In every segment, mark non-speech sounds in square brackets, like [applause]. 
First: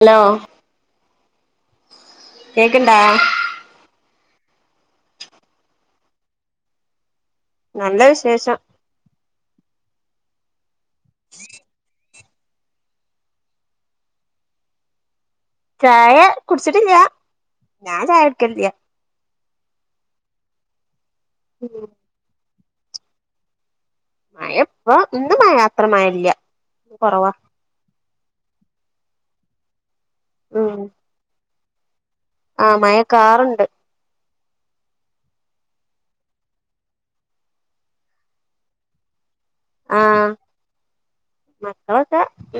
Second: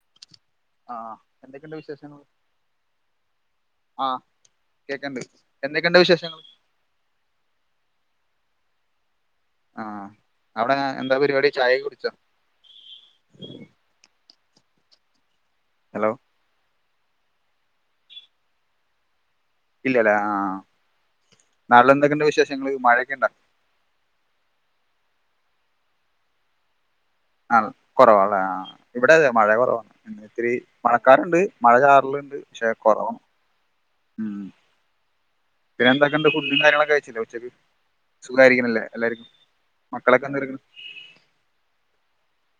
Hello ആഹ് എന്തെക്കെയുണ്ട് വിശേഷങ്ങള് കേക്ക്ണ്ടാ ആഹ് കേക്കണ്ട് എന്തെക്കെയുണ്ട് വിശേഷങ്ങൾ നല്ല വിശേഷം ആഹ് അവ്ടെങ്ങനെ എന്താ പരിപാടി ചായെക്ക കുടിച്ചോ ഹലോ ചായ കുടിച്ചിട്ട് ഇല്ല ഞാൻ ചായ കുടക്കലില്ല ഇല്ലലെ ആഹ് ഉം നാട്ട്ലെന്തെക്ക്ണ്ട് വിശേഷങ്ങള് മഴയെക്കെ ഇണ്ടോ മഴ ഇപ്പൊ ഇന്ന് മയാ അത്ര മയല്ല കൊറവാ ആണ് കൊറവാല്ലേ ഇവ്ടതെ മഴ കൊറവ ഇന്ന് ഇത്തിരി ഉം മഴക്കാറ്ണ്ട് മഴ ചാറ്ല്ണ്ട് ആഹ് മയ കാറ്ണ്ട് ഉം പിന്ന എന്തക്ക്ണ്ട് ഫുഡും കാര്യങ്ങളെക്ക കഴ്‌ച്ചില്ലേ ഉച്ചക്ക് സുഖായ്രിക്ക്ണല്ലേ എല്ലാരും മക്കളെക്ക എന്തട്ക്ക്ണ് മക്കളെക്ക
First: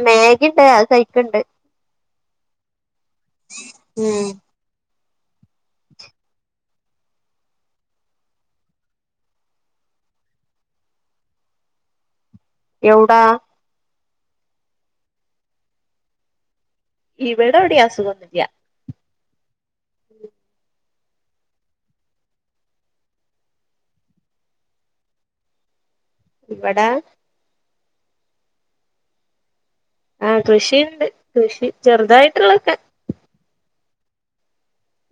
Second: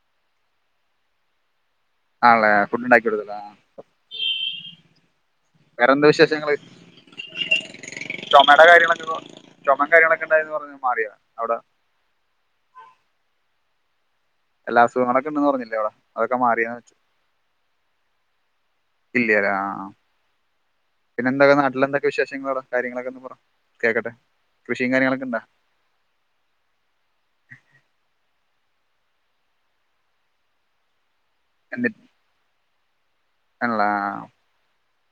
മാഗ്ഗി ഇണ്ട് അത് കയ്ക്ക്ണ്ട് ആണല്ലേ ഫുഡ് ഉണ്ടാക്കി കൊടുക്ക്ന്ന ഉം വേറെന്താ വിശേഷങ്ങള് ചുമയുടെ കാര്യങ്ങളൊക്കെ ചുമ കാര്യങ്ങളൊക്കെ ഉണ്ടായിരുന്നുന്ന് പറഞ്ഞ് മാറിയ അവിടെ എവ്ടാ അല്ലാ അസുഖങ്ങളൊക്കെ ഉണ്ടന്ന് പറഞ്ഞില്ലേ അവിടെ അതൊക്കെ മാറിയോന്ന് ചോയ്ച്ച ഇവിടെ എവിടെയും അസുഖൊന്നുമില്ല ഇല്ല്യല്ലേ ആഹ് പിന്നെ എന്തൊക്കെ നാട്ടിൽ എന്തൊക്കെ വിശേഷങ്ങളാടാ കാര്യങ്ങളൊക്കെ ഒന്ന് പറ കേൾക്കട്ടെ കൃഷിം കാര്യങ്ങളൊക്കെ ഉണ്ടോ ഇവടെ ആഹ് കൃഷിയുണ്ട് കൃഷി ചെറുതായിട്ടുള്ളൊക്കെ ആണല്ലേ ആഹ്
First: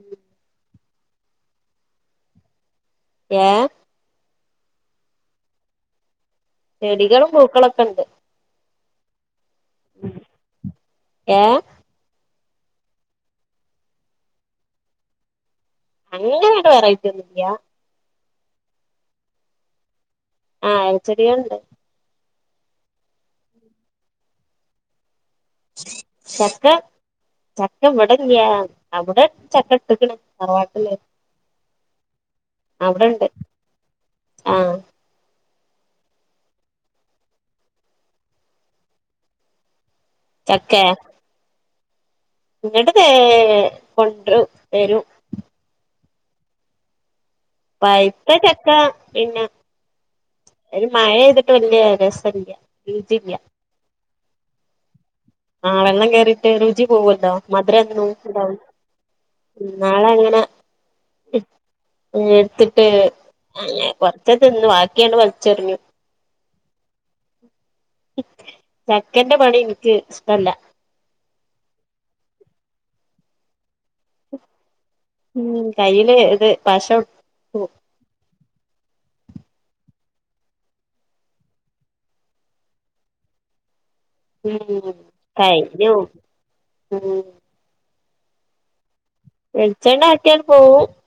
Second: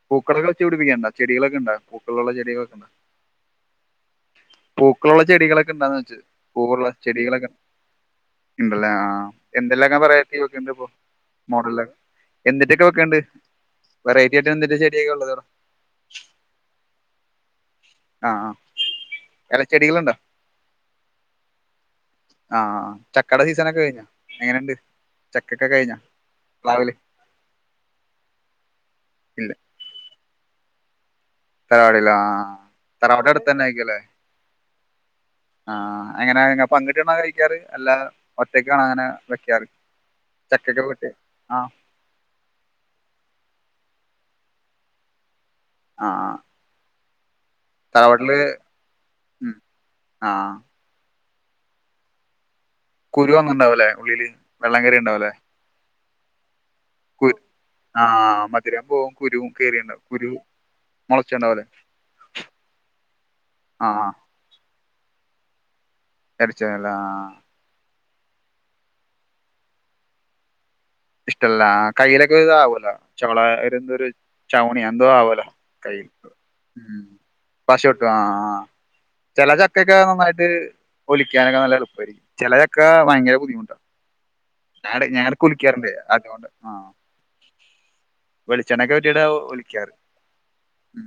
പൂക്കൾകള് വെച്ച് പിടിപ്പിക്കുണ്ടോ ചെടികളൊക്കെ ഇണ്ടാ പൂക്കളുള്ള ചെടികളൊക്കെ ഉണ്ട ഏഹ് പൂക്കളുള്ള ചെടികളൊക്കെ ഉണ്ടാന്ന് ചോയ്ച്ച ചെടികളും പൂക്കളൊക്കെ ഉണ്ട് ഉണ്ടല്ലേ ആഹ് എന്തെല്ലൊക്കെ വെറൈറ്റി വെക്കണ്ട് ഇപ്പൊ ഏഹ് മോഡലൊക്കെ എന്തിറ്റെക്കെ വെക്ക്ണ്ട് വെറൈറ്റി ആയിട്ട് എന്തിന്റെ ചെടിയൊക്കെ ഉള്ളത് അവടെ അങ്ങനെയങ്ങട്ട് വെറൈറ്റി ഒന്നുല്യ ആഹ് ആഹ് എലച്ചെടികള് ഇണ്ടോ ആഹ് എലച്ചെടികള്ണ്ട് ആഹ് ചക്കടെ സീസണെക്കെ കെയ്ഞ്ഞോ എങ്ങനെണ്ട് ചക്കൊക്കെ കഴിഞ്ഞോ ചക്ക പ്ലാവില് ചക്ക ഇവടെല്യ അവടെ ഇല്ല ചക്ക ഇട്ട്ക്ക്ണ് തറവാട്ടില് തറവാടിലാ അവിടെണ്ട് തറവാട് അട്ത്തെന്നെ ആയിക്കുവല്ലെ ആഹ് ആഹ് എങ്ങനെ ഇങ്ങള് പങ്ക്ട്ട് ഇര്ന്നാ കഴിക്കാറ് അല്ലാ ഒറ്റക്കാണോ അങ്ങനെ വെക്കാറ് ചക്കേ ചക്കെക്കെ വെട്ടി ആഹ് ഇങ്ങട്ട് തേ കൊട്രും തെരും ആഹ് ആഹ് പഴ്ത്ത ചക്ക പിന്നെ ഉം ആ ഒര്മഴൈത്ട്ട് വെല്യേ രസല്ല്യ കുരുഒന്നും ഇണ്ടാവൂലേ ഉള്ളില് വെള്ളംകേറിയാ ഇണ്ടാവൂലേ ആഹ് വെള്ളം കേറീട്ട് രുചി പോവാെല്ലോ മധുരം ആ [unintelligible] മധുരം പോവും കുരുവും കേറിണ്ടാവും ഇന്നാള് കുരു അങ്ങനെ മുളച്ചുണ്ടാവുംല്ലേ ഇഞ്ഞ് ഇട്ത്ത്ട്ട് ആ അങ്ങനെ പറിം ച്ചൊക്കെ തിന്നു വാക്കിയണ്ട് വൽച്ചെറിഞ്ഞു എടിച്ചേല ആഹ് ചക്കന്റെ പണി ഇൻക്ക് ഇഷ്ടല്ല ഇഷ്ടല്ലാ ആഹ് കയ്യിലെക്കെ ഇതാവോലോ ചൊളാ ഒരുന്താെരു ചൗണി എന്തോ ആവോല്ലോ ഉം കൈല് കയ്യില് ഇത് പശ ഉം ഒട്ടും പശെയൊട്ടും ആഹ് ആഹ് ചെല ചക്കെക്കെ നന്നായിട്ട് പൊലിക്കാനൊക്കെ നല്ല എള്പ്പായിരിക്കും ചെല ചക്ക ഭയങ്കര ബുദ്ധിമുട്ടാണ് ഉം ഞാടെ ഞായെടെക്ക് കുൽക്യാറ്ണ്ട് കയ്യും അതുകൊണ്ട് ആഹ് ഉം വെളിച്ചെണ്ണക്കെ പെരട്ടീട്ടാവും ഒലിക്കാറ് വെളിച്ചെണ്ണ ആക്കിയാണ്ട് പോവും ഉം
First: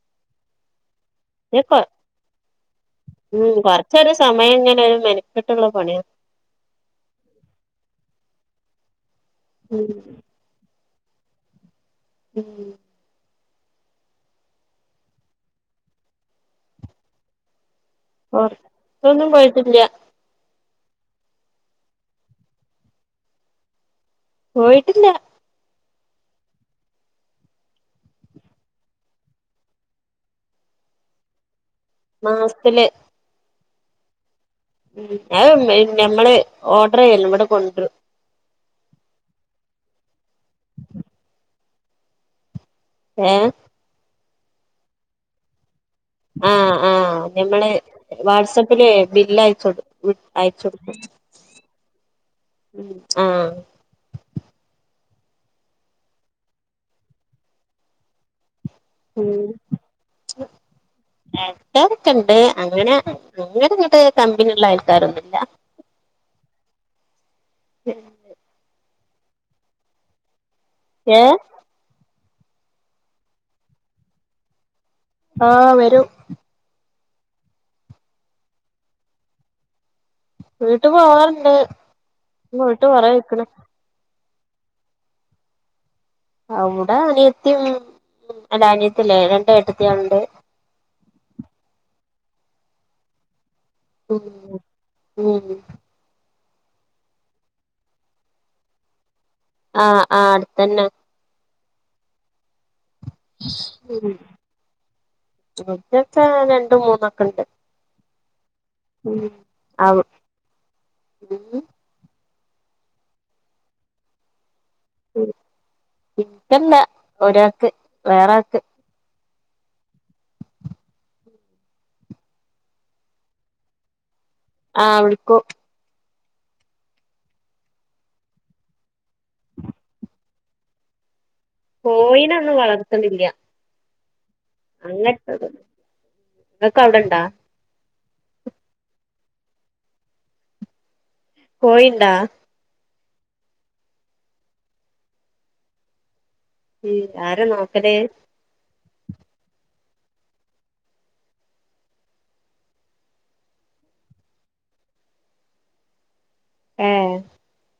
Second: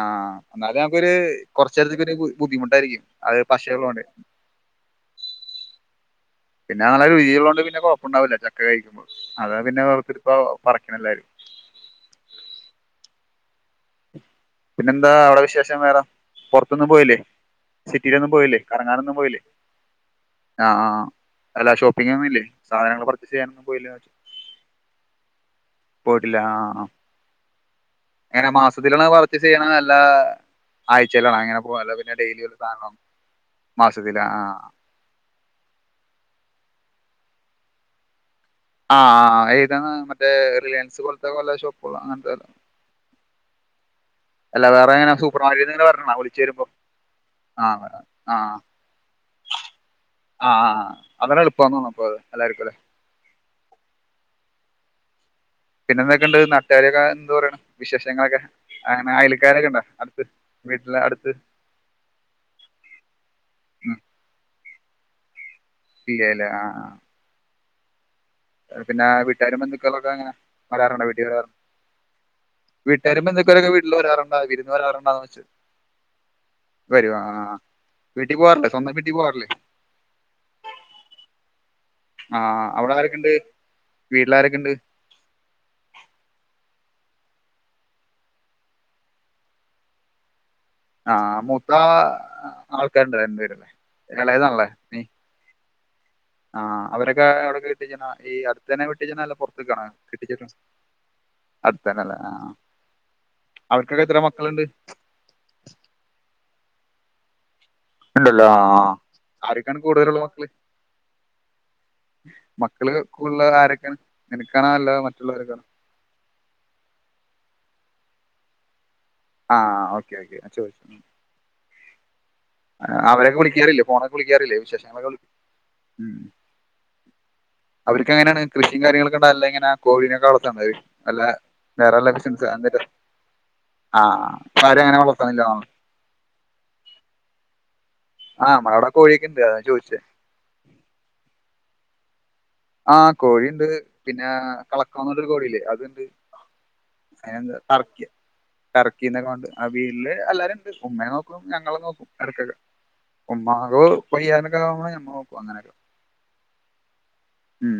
ആഹ് അന്നാല് നമ്ക്കൊര് പിന്നെ കൊ കാെറച്ചേരത്ത്ക്ക് ഒര് ബു ബുദ്ധിമുട്ടായിരിക്കും അത് ഉം പശയുള്ളോണ്ട് കൊറച്ചൊരു സമയം എങ്ങനെ ഒര്മെന ക്കെട്ട്ള്ള പണിയാ പിന്നെ നല്ല രുചിയുള്ളോണ്ട് പിന്നെ കൊഴപ്പുണ്ടാവില്ല ചക്ക കഴിക്കുമ്പാെ അതാ പിന്നെ ഉം വെർത്തിരിപ്പാ പറിക്ക്ണ എല്ലാരും [unintelligible] പിന്നെന്താ അവടെ വിശേഷം വേറെ പാെർത്തൊന്നും പോയില്ലേ സിറ്റിയിലൊന്നും പോയില്ലേ കറങ്ങാനൊന്നും പൊറത്തൊന്നും പോയില്ലേ പോയിട്ടില്ല ആഹ് ആഹ് അല്ലല്ലാ ഷോപ്പിങ്‌ ഒന്നും ഇല്ലേ സാധനങ്ങള് പർച്ചെെസ് ചെയ്യാനൊന്നും പോയില്ലേ എന്നാേയ്ച്ച് പോയിട്ടില്ല പോയിട്ടില്ല ആഹ് ആഹ് എങ്ങനെ മാസ് ഇപ്പതില്ള്ളാ വർക്ക് ചെയ്യണം ഇങ്ങനെല്ലാ ആയ്ചയിലാണോ അങ്ങനെ പുവാ അല്ലാതെ പിന്നെ ഡെെലി ഒരു സാധനം മാസത്തില് നോക്ക് മാസത്തില് അ ആഹ് ഉം അത് ഇമ്മെ ഞമ്മള് ഓഡ്റിയ്യലും ഇവെടെ കൊട്രും ആഹ് ആഹ് ഏതാണ് മറ്റേ റിലേൻസ് പോൽത്തെ പലെ ഷോപ്പുള്ള അങ്ങന്‌ത്തെ വെല്ലം ഏഹ് അല്ല വേറെങ്ങെനാ സൂപ്പർ മാർക്കറ്റ് ഇങ്ങനെ വർക്ക് ആഹ് ആഹ് ഞമ്മള് വാട്സപ്പില് ബില്ല് അയച്ചൊട് ആഹ് ആഹ് ആഹ് അങ്ങനെ എള്പ്പാന്ന് തോന്ന്ണു ഇപ്പത് എല്ലാര്ക്കുംലെ ഉം ആഹ് പിന്നെന്തൊക്കെണ്ട് നാട്ടാര്യൊകെ എന്ത് പറിണ് വിശേഷങ്ങളൊക്കെ അങ്ങനെ അയലക്കാരൊക്കെണ്ടോ അടുത്ത് വീട്ട്ലെ അട്ത്ത് ക്കാരൊക്കെണ്ട് അങ്ങനെ അങ്ങനെങ്ങട്ട് കമ്പിനിള്ള അയൽക്കാരൊന്നുല്ല ഇയേല ആഹ് ആഹ് ഉം. ഹ് പിന്നാ വീട്ടാരും ബന്ധുക്കളൊക്കെങ്ങനെ വരാറുണ്ടോ ഏ വീട്ടിൽ വരാറു വീട്ടാരും ബന്ധുക്കലൊക്കെ വീട്ടിൽ വരാറുണ്ടാ വിരുന്ന് വരാറുണ്ടാനൊച്ച് ആഹ് വരും വരുവാ ആഹ് ആഹ് ആഹ് വീട്ടി പുവാറ്ല്ലേ സ്വന്തം വീട്ടി പോവാറ്ല്ലേ വീട്ട് പോവാറ്ണ്ട് മ്പോയിട്ട് കൊറേ ആയ്ക്ക്ണ് വീട്ട്ലാരക്കെണ്ട് അഉടെ അനിയത്തിം അല്ല അനിയത്തിയല്ല രണ്ട് ഏട്ടത്ത്യേൾണ്ട് ആഹ് മൂത്ത ആൾക്കാര്ണ്ട് വര്ണ്ട്യരു ഉം ഉം ആഹ് അവരൊക്കെ എവ്ട്ക്കാ കെട്ടിച്ച്ണ ഈ അട്ത്തനെ വെട്ടിച്ച്ണാല്ലെ പൊ ആഹ് ആഹ് അട്ത്തന്നെ അട്ത്തന്നല്ലെ ആഹ് ഉം ഉറ്റൊക്കെ രണ്ടും മൂന്നൊക്കണ്ട് ഇല്ലല്ലോ ആഹ് ആര്ക്കാണ് കൂടുതലുള്ള മക്ള് ഉം മക്കള് കൂൾളെള ആരൊക്കെണ് നിനക്കാണാ അല്ല മറ്റുള്ളവരെ കാണോ ഇക്കല്ല ഒരാക്ക് വേറാക്ക് ആഹ് ഓക്യേ ഓക്യേ ആചോയ്ച് അവരൊക്ക വിളിക്യാറില്ലേ ഫോണൊക്കെ വിളിക്യാറില്ലേ ആഹ് വിശേങ്ങളൊകൊൽ വിളിക്കും ഉം അവര്ക്കെങ്ങനാണ് കൃഷികാര്യങ്ങള് ക്ക്ടെല്ലങ്ങനെ കോഴിനെക്കെ വളർത്ത ന്നത് അല്ല വേറെവല്ല ബിസിൻസ് അന്തേലും ഇല്ല്യ ആഹ് അങ്ങട്ട്ടും ങ്ങക്കവടണ്ടാ ആഹ് മഅടെ കോഴിക്കെണ്ട് അതാ ചോയ്ച്ചെ കോയിണ്ടാ ആഹ് കോഴിണ്ട് പിന്നെ കളക്കം ന്നർട്ടൊര് കോഴില്ലേ അത്ണ്ട് ഉം ആരാ അയ്നന്താ നോക്കല് ട്ടർക്കിയോ ട്ടർക്കിന്നൊക്കെണ്ട് ആഹ് വീട്ല് എല്ലാര്ണ്ട് ഉമ്മേം നോക്കും ഞങ്ങളും നോക്കും എടക്കക്കെ ഉമ്മാഗു വയ്യാതെക്കാവ്പ ഞമ്മളോക്കും അങ്ങനെക്കെ ഏഹ് ഉം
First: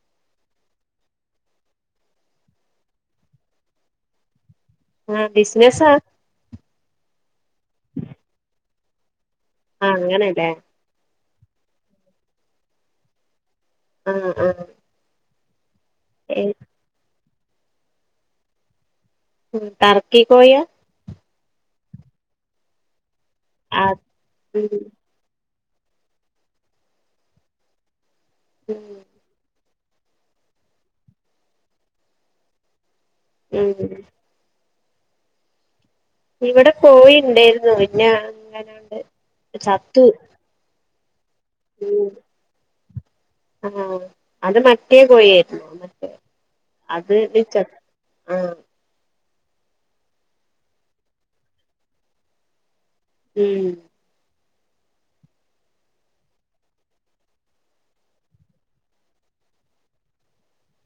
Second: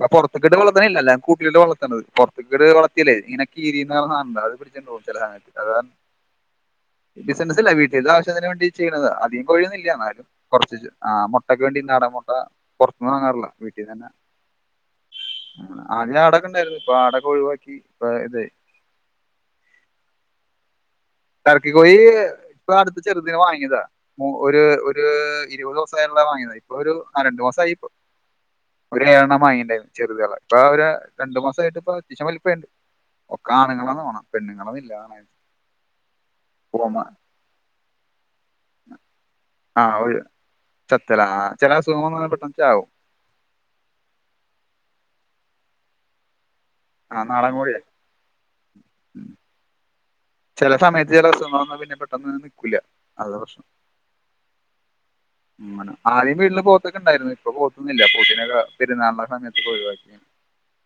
പ്പ പൊർത്ത്ക്ക്ട്ട് വളത്ത്നില്ലല്ലാ കൂട്ട്‌ല്‌ട്ട് വളർത്ണത് പൊർത്ത്ക്ക്ട് വളത്തിയാല് ഇങ്ങനെ കീരിന്ന്ർന സാൻണ്ടത് റ്റൺ ഹോസ്റ്റലാ ആഹ് സാനങ്ങക് ബിസിനസാ അതാണ് ബിസിനസല്ല വീട്ടിൽത്തെ ആവ്ശ്യത്തിന് വേണ്ടി ചെയ്യ്ണതാ അതി ആഹ് കൊഴിയൊന്നുല്യ ന്നാലും അങ്ങനെല്ലേ കൊർച്ച്ട്ട് ആഹ് മുട്ടക്ക് വേണ്ടി നാടൻ മുട്ട പൊർത് ന്ന് വാങ്ങാറ്ല്ല പിന്നെന്നാ ആഹ് ആഹ് ആദ്യ ആടക്കണ്ടായിര്ന്നു പ്പ ആടക്ക ഒഴിവാക്കി പ്പ തയ് ഉം ട്ടർക്കി കോഴിയാ ടർക്കി കോയീ പ്പോ അട്ത്ത് ചെർതിനെ വാങ്ങ്യേതാ ആഹ് ഒര് ഉം ഒര് ക്ക്ഇര്പസോസായ്ള്ളത് വാങ്ങീന്നത് ഇപ്പൊ ഒരു രണ്ടു മാസാസയി പോ ഉം ഒര് ഏഴെണ്ണം. മാങ്ങിണ്ടായിര്ന്നു ചെറുത്യാള്ള ട്രാവ് ലെ രണ്ട് മാസായ്ട്ട് പ്പ ചിസംവൽപേണ്ട് ഉം ഒക്കാണ്ങ്ങളാന്നാ തോന്ന് പെണ്ണുങ്ങളോന്നുല്ലാ ഇവിടെ കോയിണ്ടേർന്നു പിന്നെ അങ്ങനാണ്ട്. ആഹ് ചത്തു ഓര് ചത്തലെ ആ ചില അസുഖം വന്ന പെട്ടെന്ചാവും. ആ അത് മറ്റേ കോയി ആര്ന്നു മറ്റേ അത് ആ നാടൻ ച- കോഴിയെ ആഹ. ചെല സമയത്ത് ചെല അസുഖങ്ങള് വന്നാ പിന്നെ പെട്ടെന്ന് നിക്കുല അത പ്രശ്നം. ഉം ഉം. അങ്ങനെ ആദ്യം വീട്ടില് പോത്തക്കെണ്ടായിരുന്നു ഇപ്പോ പോത്തുന്നില്ല പോത്തിനെക്കെ പെരുന്നാളിന്റെ സമയത്ത് ക്കെഒയിവാക്കിണ്.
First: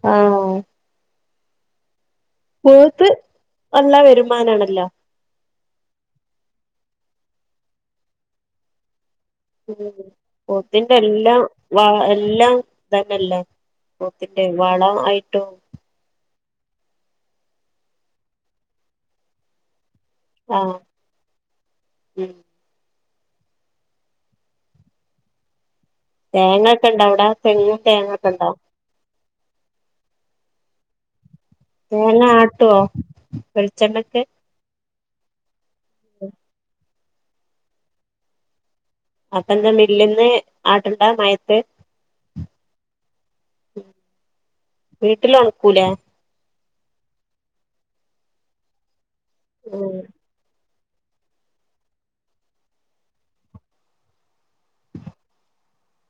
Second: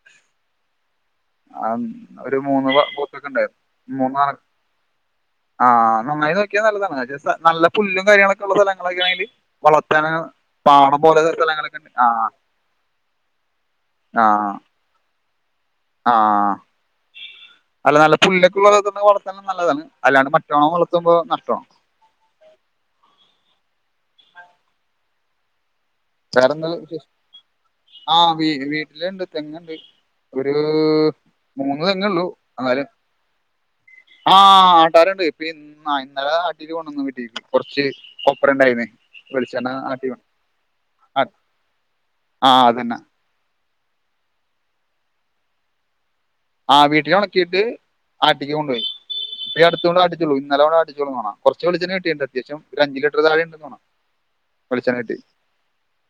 ആ ആം. പോത്ത് നല്ല വരുമാനാണല്ലോ. ആഹ് നന്നായി നോക്കിയാ നല്ലതാണ് നല്ല പുല്ലും കാര്യങ്ങളൊക്കെള്ള സ്ഥലങ്ങളൊക്കെ ആണെങ്കില്. ഉ പോത്തിന്റെ എല്ലാം സ്ഥലങ്ങളൊക്കെ വ ഉണ്ട് ആ എല്ലാം ഇ തന്നെല്ലേ. പോത്തിന്റെ വളം ആയിട്ടും. ആഹ അല്ല നല്ല പുല്ലോക്കെള്ളത്‌ വളതാനും നല്ലതാണ് അല്ലാണ്ട് ആഹ് [unintelligible] വള ക്കുമ്പോ നഷ്ട്ടമാണ്. ഉം ച്ചാരങ്ങൾ തേങ്ങൊക്കെ ഹ് ഇണ്ടോ അവിടെ തെങ്ങും തേങ്ങൊക്കെ ആഹ് വീ ഇണ്ടോ വീട്ടില്ണ്ട്. തെങ്ങ്ണ്ട് ഒരു. മൂന്ന് തേങ്ങ തെങ്ങുള്ളൂ ആട്ടുവോ എന്നാലും വെളിച്ചെണ്ണക്ക് ആ. [unintelligible] ഇന്നലെ ആട്ടീട്ട് കൊന്നു വീട്ടീ കുറച്ച് കൊപ്പര ഇണ്ടായിനെ. അപ്പന്താ മില്ലിന്ന് ആട്ണ്ട മയത്ത്. ആ അതന്നെ വീട്ടില് ഉണക്കൂലേ. ആ വീട്ടില് ഉണക്കിയിട്ട് അടിക്കാൻ കൊണ്ടോയി ഇപ്പോ ഈ അടുത്ത് കൊണ്ടോയി ആട്ടിച്ചോളൂ ഇന്നലെ ഇങ്ങോട്ട് അടിച്ച് കൊട്ന്നൊള്ളു. കുറച്ച് വെളിച്ചെണ്ണ കിട്ടിട്ടുണ്ട് അത്യാവ്യം ഒരു അഞ്ച് ലിറ്റർ താഴെ ഉണ്ടന്ന് തോ വെളിച്ചെണ കിട്ടി.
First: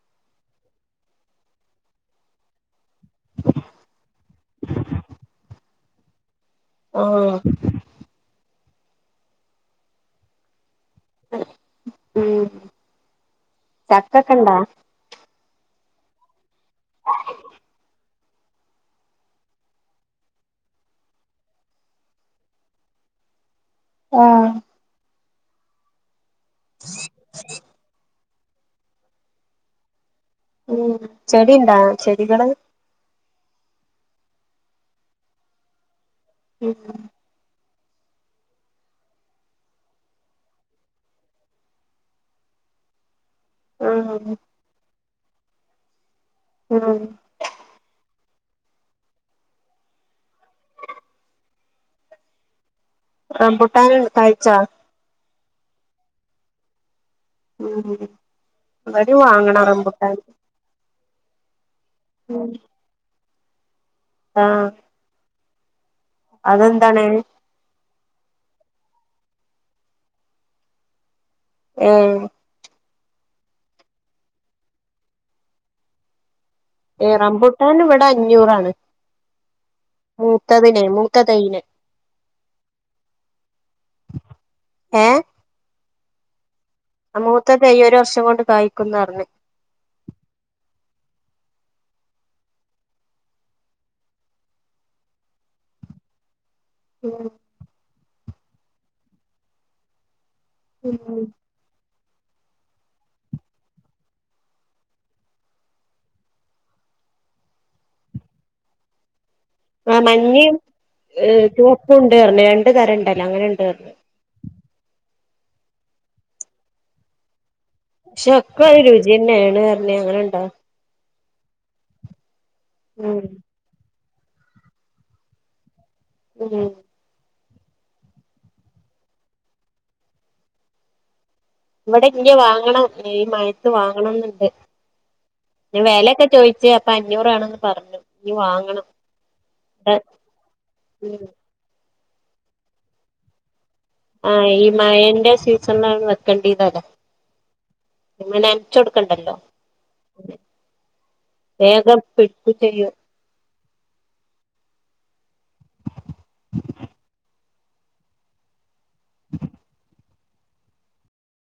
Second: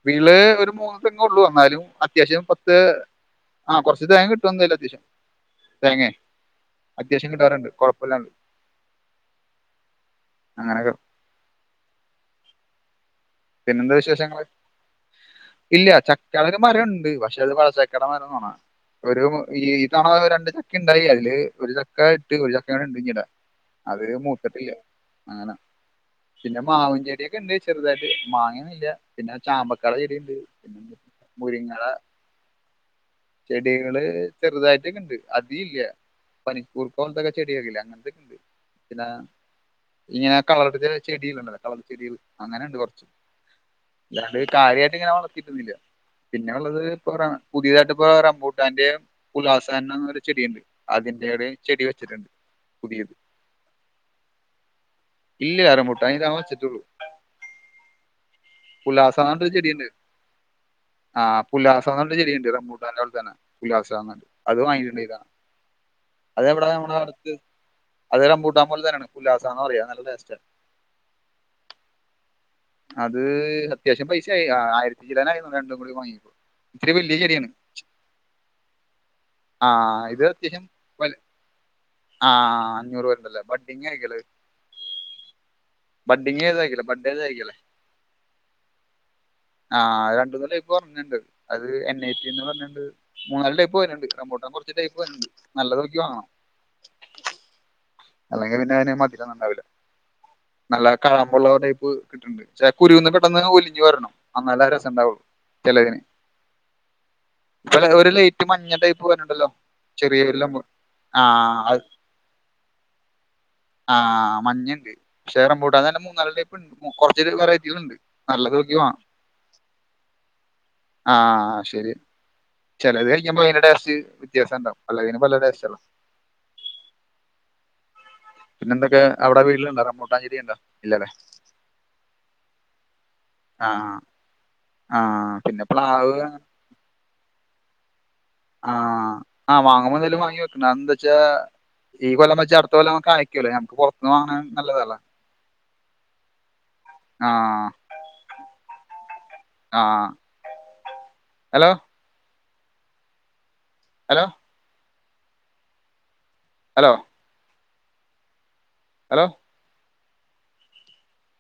വീട്ട്ള് ഒരു മൂന്ന് തെങ്ങ ഉള്ളു എന്നാലും അത്യാവശ്യം പത്ത്. ആ കുറച് തേങ്ങ കിട്ടും എന്തായാലും അത്യാവശ്യം. തേങ്ങേ അത്യാവശ്യം ആഹ് കിട്ടാറുണ്ട് കൊഴപ്പല്ലാതെണ്ട്. അങ്ങനെഒക്കെ. ഉം. പിന്നെന്താ ചക്കൊക്കെ വിശേഷങ്ങള്. ഇണ്ടാ ഇല്ല ചക്കടെ ഒരു മരംണ്ട് പക്ഷെ അത് വഴച്ചക്കടെ മരം തോണാ. ഒരു ഈ ഈ തണ രണ്ട് ചക്ക ഉണ്ടായി അതില് ഒരു ചക്ക ഇട്ട് ഒരു ചക്ക അടെ ണ്ട് ഞ്ഞിടാൻ. അത് ഉം മൂത്തട്ടില്ല അങ്ങനെ പിന്നെ മാവും ചെടിഒക്കെ ഇണ്ട് ചെറുതായിട്ട്. മാങ്ങഒന്നുല്ല പിന്നെ ചാമ്പക്കാടെ ചെടിയുണ്ട്. പിന്നെ ഉം ചെടിണ്ടാ മുരിങ്ങട ചെടികള്. ചെടികള് ചെറുതായിട്ടൊക്കെണ്ട് അതി ഇല്ല ഉം പനിക്കൂർക്കൊലെ ചെടിയക്കില്ല അങ്ങനന്തൊക്കെയ ഉണ്ട് പിന്ന. ഇങ്ങനെ കളർത്തെ ചെടികളുണ്ടല്ലോ കളർ ചെടികൾ അങ്ങനെ ഉണ്ട് കുറച്ച്. ഇല്ലാണ്ട് കാര്യമായിട്ട് ഇങ്ങനെ വളർത്തിയിട്ടൊന്നില്ല പിന്നെ ഉള്ളത് ഇ ഉം പുതിയതായിട്ട് ഇപ്പോ റംബൂട്ടാന്റെ ഉലാസനം എന്ന ഒരു ചെടി ഉണ്ട് അതിന്റെ ഒരു ചെടി വെച്ചിട്ടുണ്ട്. പുതിയത്. റംഭുട്ടാൻ കായ്ച. ഇല്യാ റംബൂട്ടാൻ ഇതാവണ വെച്ച്ട്ടൊള്ളു. ഉം അല്ലാരും പുലാസാന്ന് വാങ്ങണ റെംബുട്ടാന്. ആഹ് പുല്ലാസ നർ ഞചെടിയുണ്ട് റബുട്ടാന്റെ അവിടെ തന്നെ പുലാസാന്പറിം അത്. ആഹ് വാങ്ങിട്ടുണ്ടണ്ട് ഇതാണ് അതെ എവിട നമ്മുടെ അതെന്താണ് അടുത്ത് അത്‌ റപൂട്ടാൻ പോലെ തന്നെയാണ് പുല്ലാസാന്ന പറയാ നല്ലട്ടേസ്റ്റാണ്. ഉം. അത് അത്യാവശ്യം പൈസയായി ആയിരത്തി ചില്ലാനായിതോ നുന്നു രണ്ടും കൂടി വാങ്ങിയപ്പോ. ഇത്തിരി ഏഹ് വലിയ ചെടിയാണ് റംബുട്ടാൻ ഇവിടെ അഞ്ഞൂറാണ് ആ മൂത്തതിനെ മൂത്തതയ്യിനെ ആഹ് അഞ്ഞൂറ് പേരുണ്ടല്ലേ ബഡ്ഢിങ്ങാരിക്കുല്ലേ അത് എഹ് ബഡ്ഢിങ്ങ് ചെയ്തതാരിക്കില്ലേ ബഡ് ആഹ് ഏതായിക്കല മൂത്ത തൈ ഒരു വർഷം കൊണ്ട് കായ്ക്കുന്ന് പറഞ്ഞ് ആഹ് രണ്ടു മൂന്ന് കൊല്ലായ് ഇപ്പോ ഒർനൊണ്ട് അത് എൻ ഐ റ്റി ന്ന് പറഞ്ഞോണ്ട് മൂന്നാല് ടൈപ്പ് വര്ണ്ട് റംമ്പുട്ടാൻ കുറച്ച് ടൈപ്പ് വന്നൊണ്ട് നല്ല നോക്കി വാങ്ങണം ഉം അല്ലെങ്കി പിന്നെ അതിന് മതിരൊന്നുണ്ടാവില്ല നല്ല ഉം കാമ്പുള്ളവടൈപ്പ് കട്ട്ണ്ട് ചേ കുരുന്ന് പെട്ടെന്ന് ഒലിഞ്ഞു വരണം അന്നാലാ രസോണ്ടാവുള്ളൂ ചെലതിന് ഇപ്പൊ ഒരു ലേറ്റ് മഞ്ഞടൈപ്പ് വര്ണ്ടല്ലോ ആഹ് മഞ്ഞെ ഏഹ് അത് ചുവപ്പും ഉണ്ട് പറഞ് രണ്ട് തരം ഉണ്ടല്ലോ അങ്ങനെണ്ട് പറഞ് ആഹ് മഞ്ഞെണ്ട് ഷേ റംപൂട്ടാ തന്നെ മൂന്നാല് ടൈപ്പ്ണ്ട് മു കൊറച്ചൊരു വെറൈ പക്ഷെ ഒക്ക ഒരു രുചിയന്നേണ് പറഞ് അങ്ങനെണ്ടാ ആഹ് ശരി ചെലവര് ഉം കഴിക്കുമ്പോ അയ്‌ന്റെ ടേസ്റ്റ് വ്യത്യാസം ഉണ്ടാവും പലതിനും പല ടേയ്സ്റ്റല്ലേ ഉം പിന്നെ എന്തൊക്കെ അവിടെ വീട്ടിലുണ്ടാ റംബൂട്ടാൻചെടി ഇണ്ടാ ഇല്ലല്ലേ ഇവിടെ ഇന്ത് വാങ്ങണം ഈ മയത്ത് ആഹ് വാങ്ങണംന്ന്ണ്ട് ആഹ് പിന്നെ ഞാൻ പ്ലാവ് വെലേക്കെ ചോയിച്ച് അപ്പൊ അഞ്ഞൂറാണെന്ന് പറഞ്ഞു ഇനി വാങ്ങണം ആഹ് ആഹ് ഇവിടെ വാങ്ങുമ്പോ എന്തേലും വാങ്ങി വെക്കണം എന്താച്ചാ ഉം ഈ കൊല്ലം വെച്ച അടുത്ത കൊല്ലാകുമ്പ കായ് ക്യുല്ലേ നമക്ക് പൊറത്ത്ന്ന് വാ ആഹ് ഈ മഴേന്റെ സീസണിലാണ് വെക്കേണ്ടിയതത് ആഹ് പിന്നെ നനച്ച് കൊടുക്കണ്ടല്ലോ ആഹ് ഹലോ വേഗം പിടിക്വെ ചെയ്യൂ ഹലോ ഹലോ ഹലോ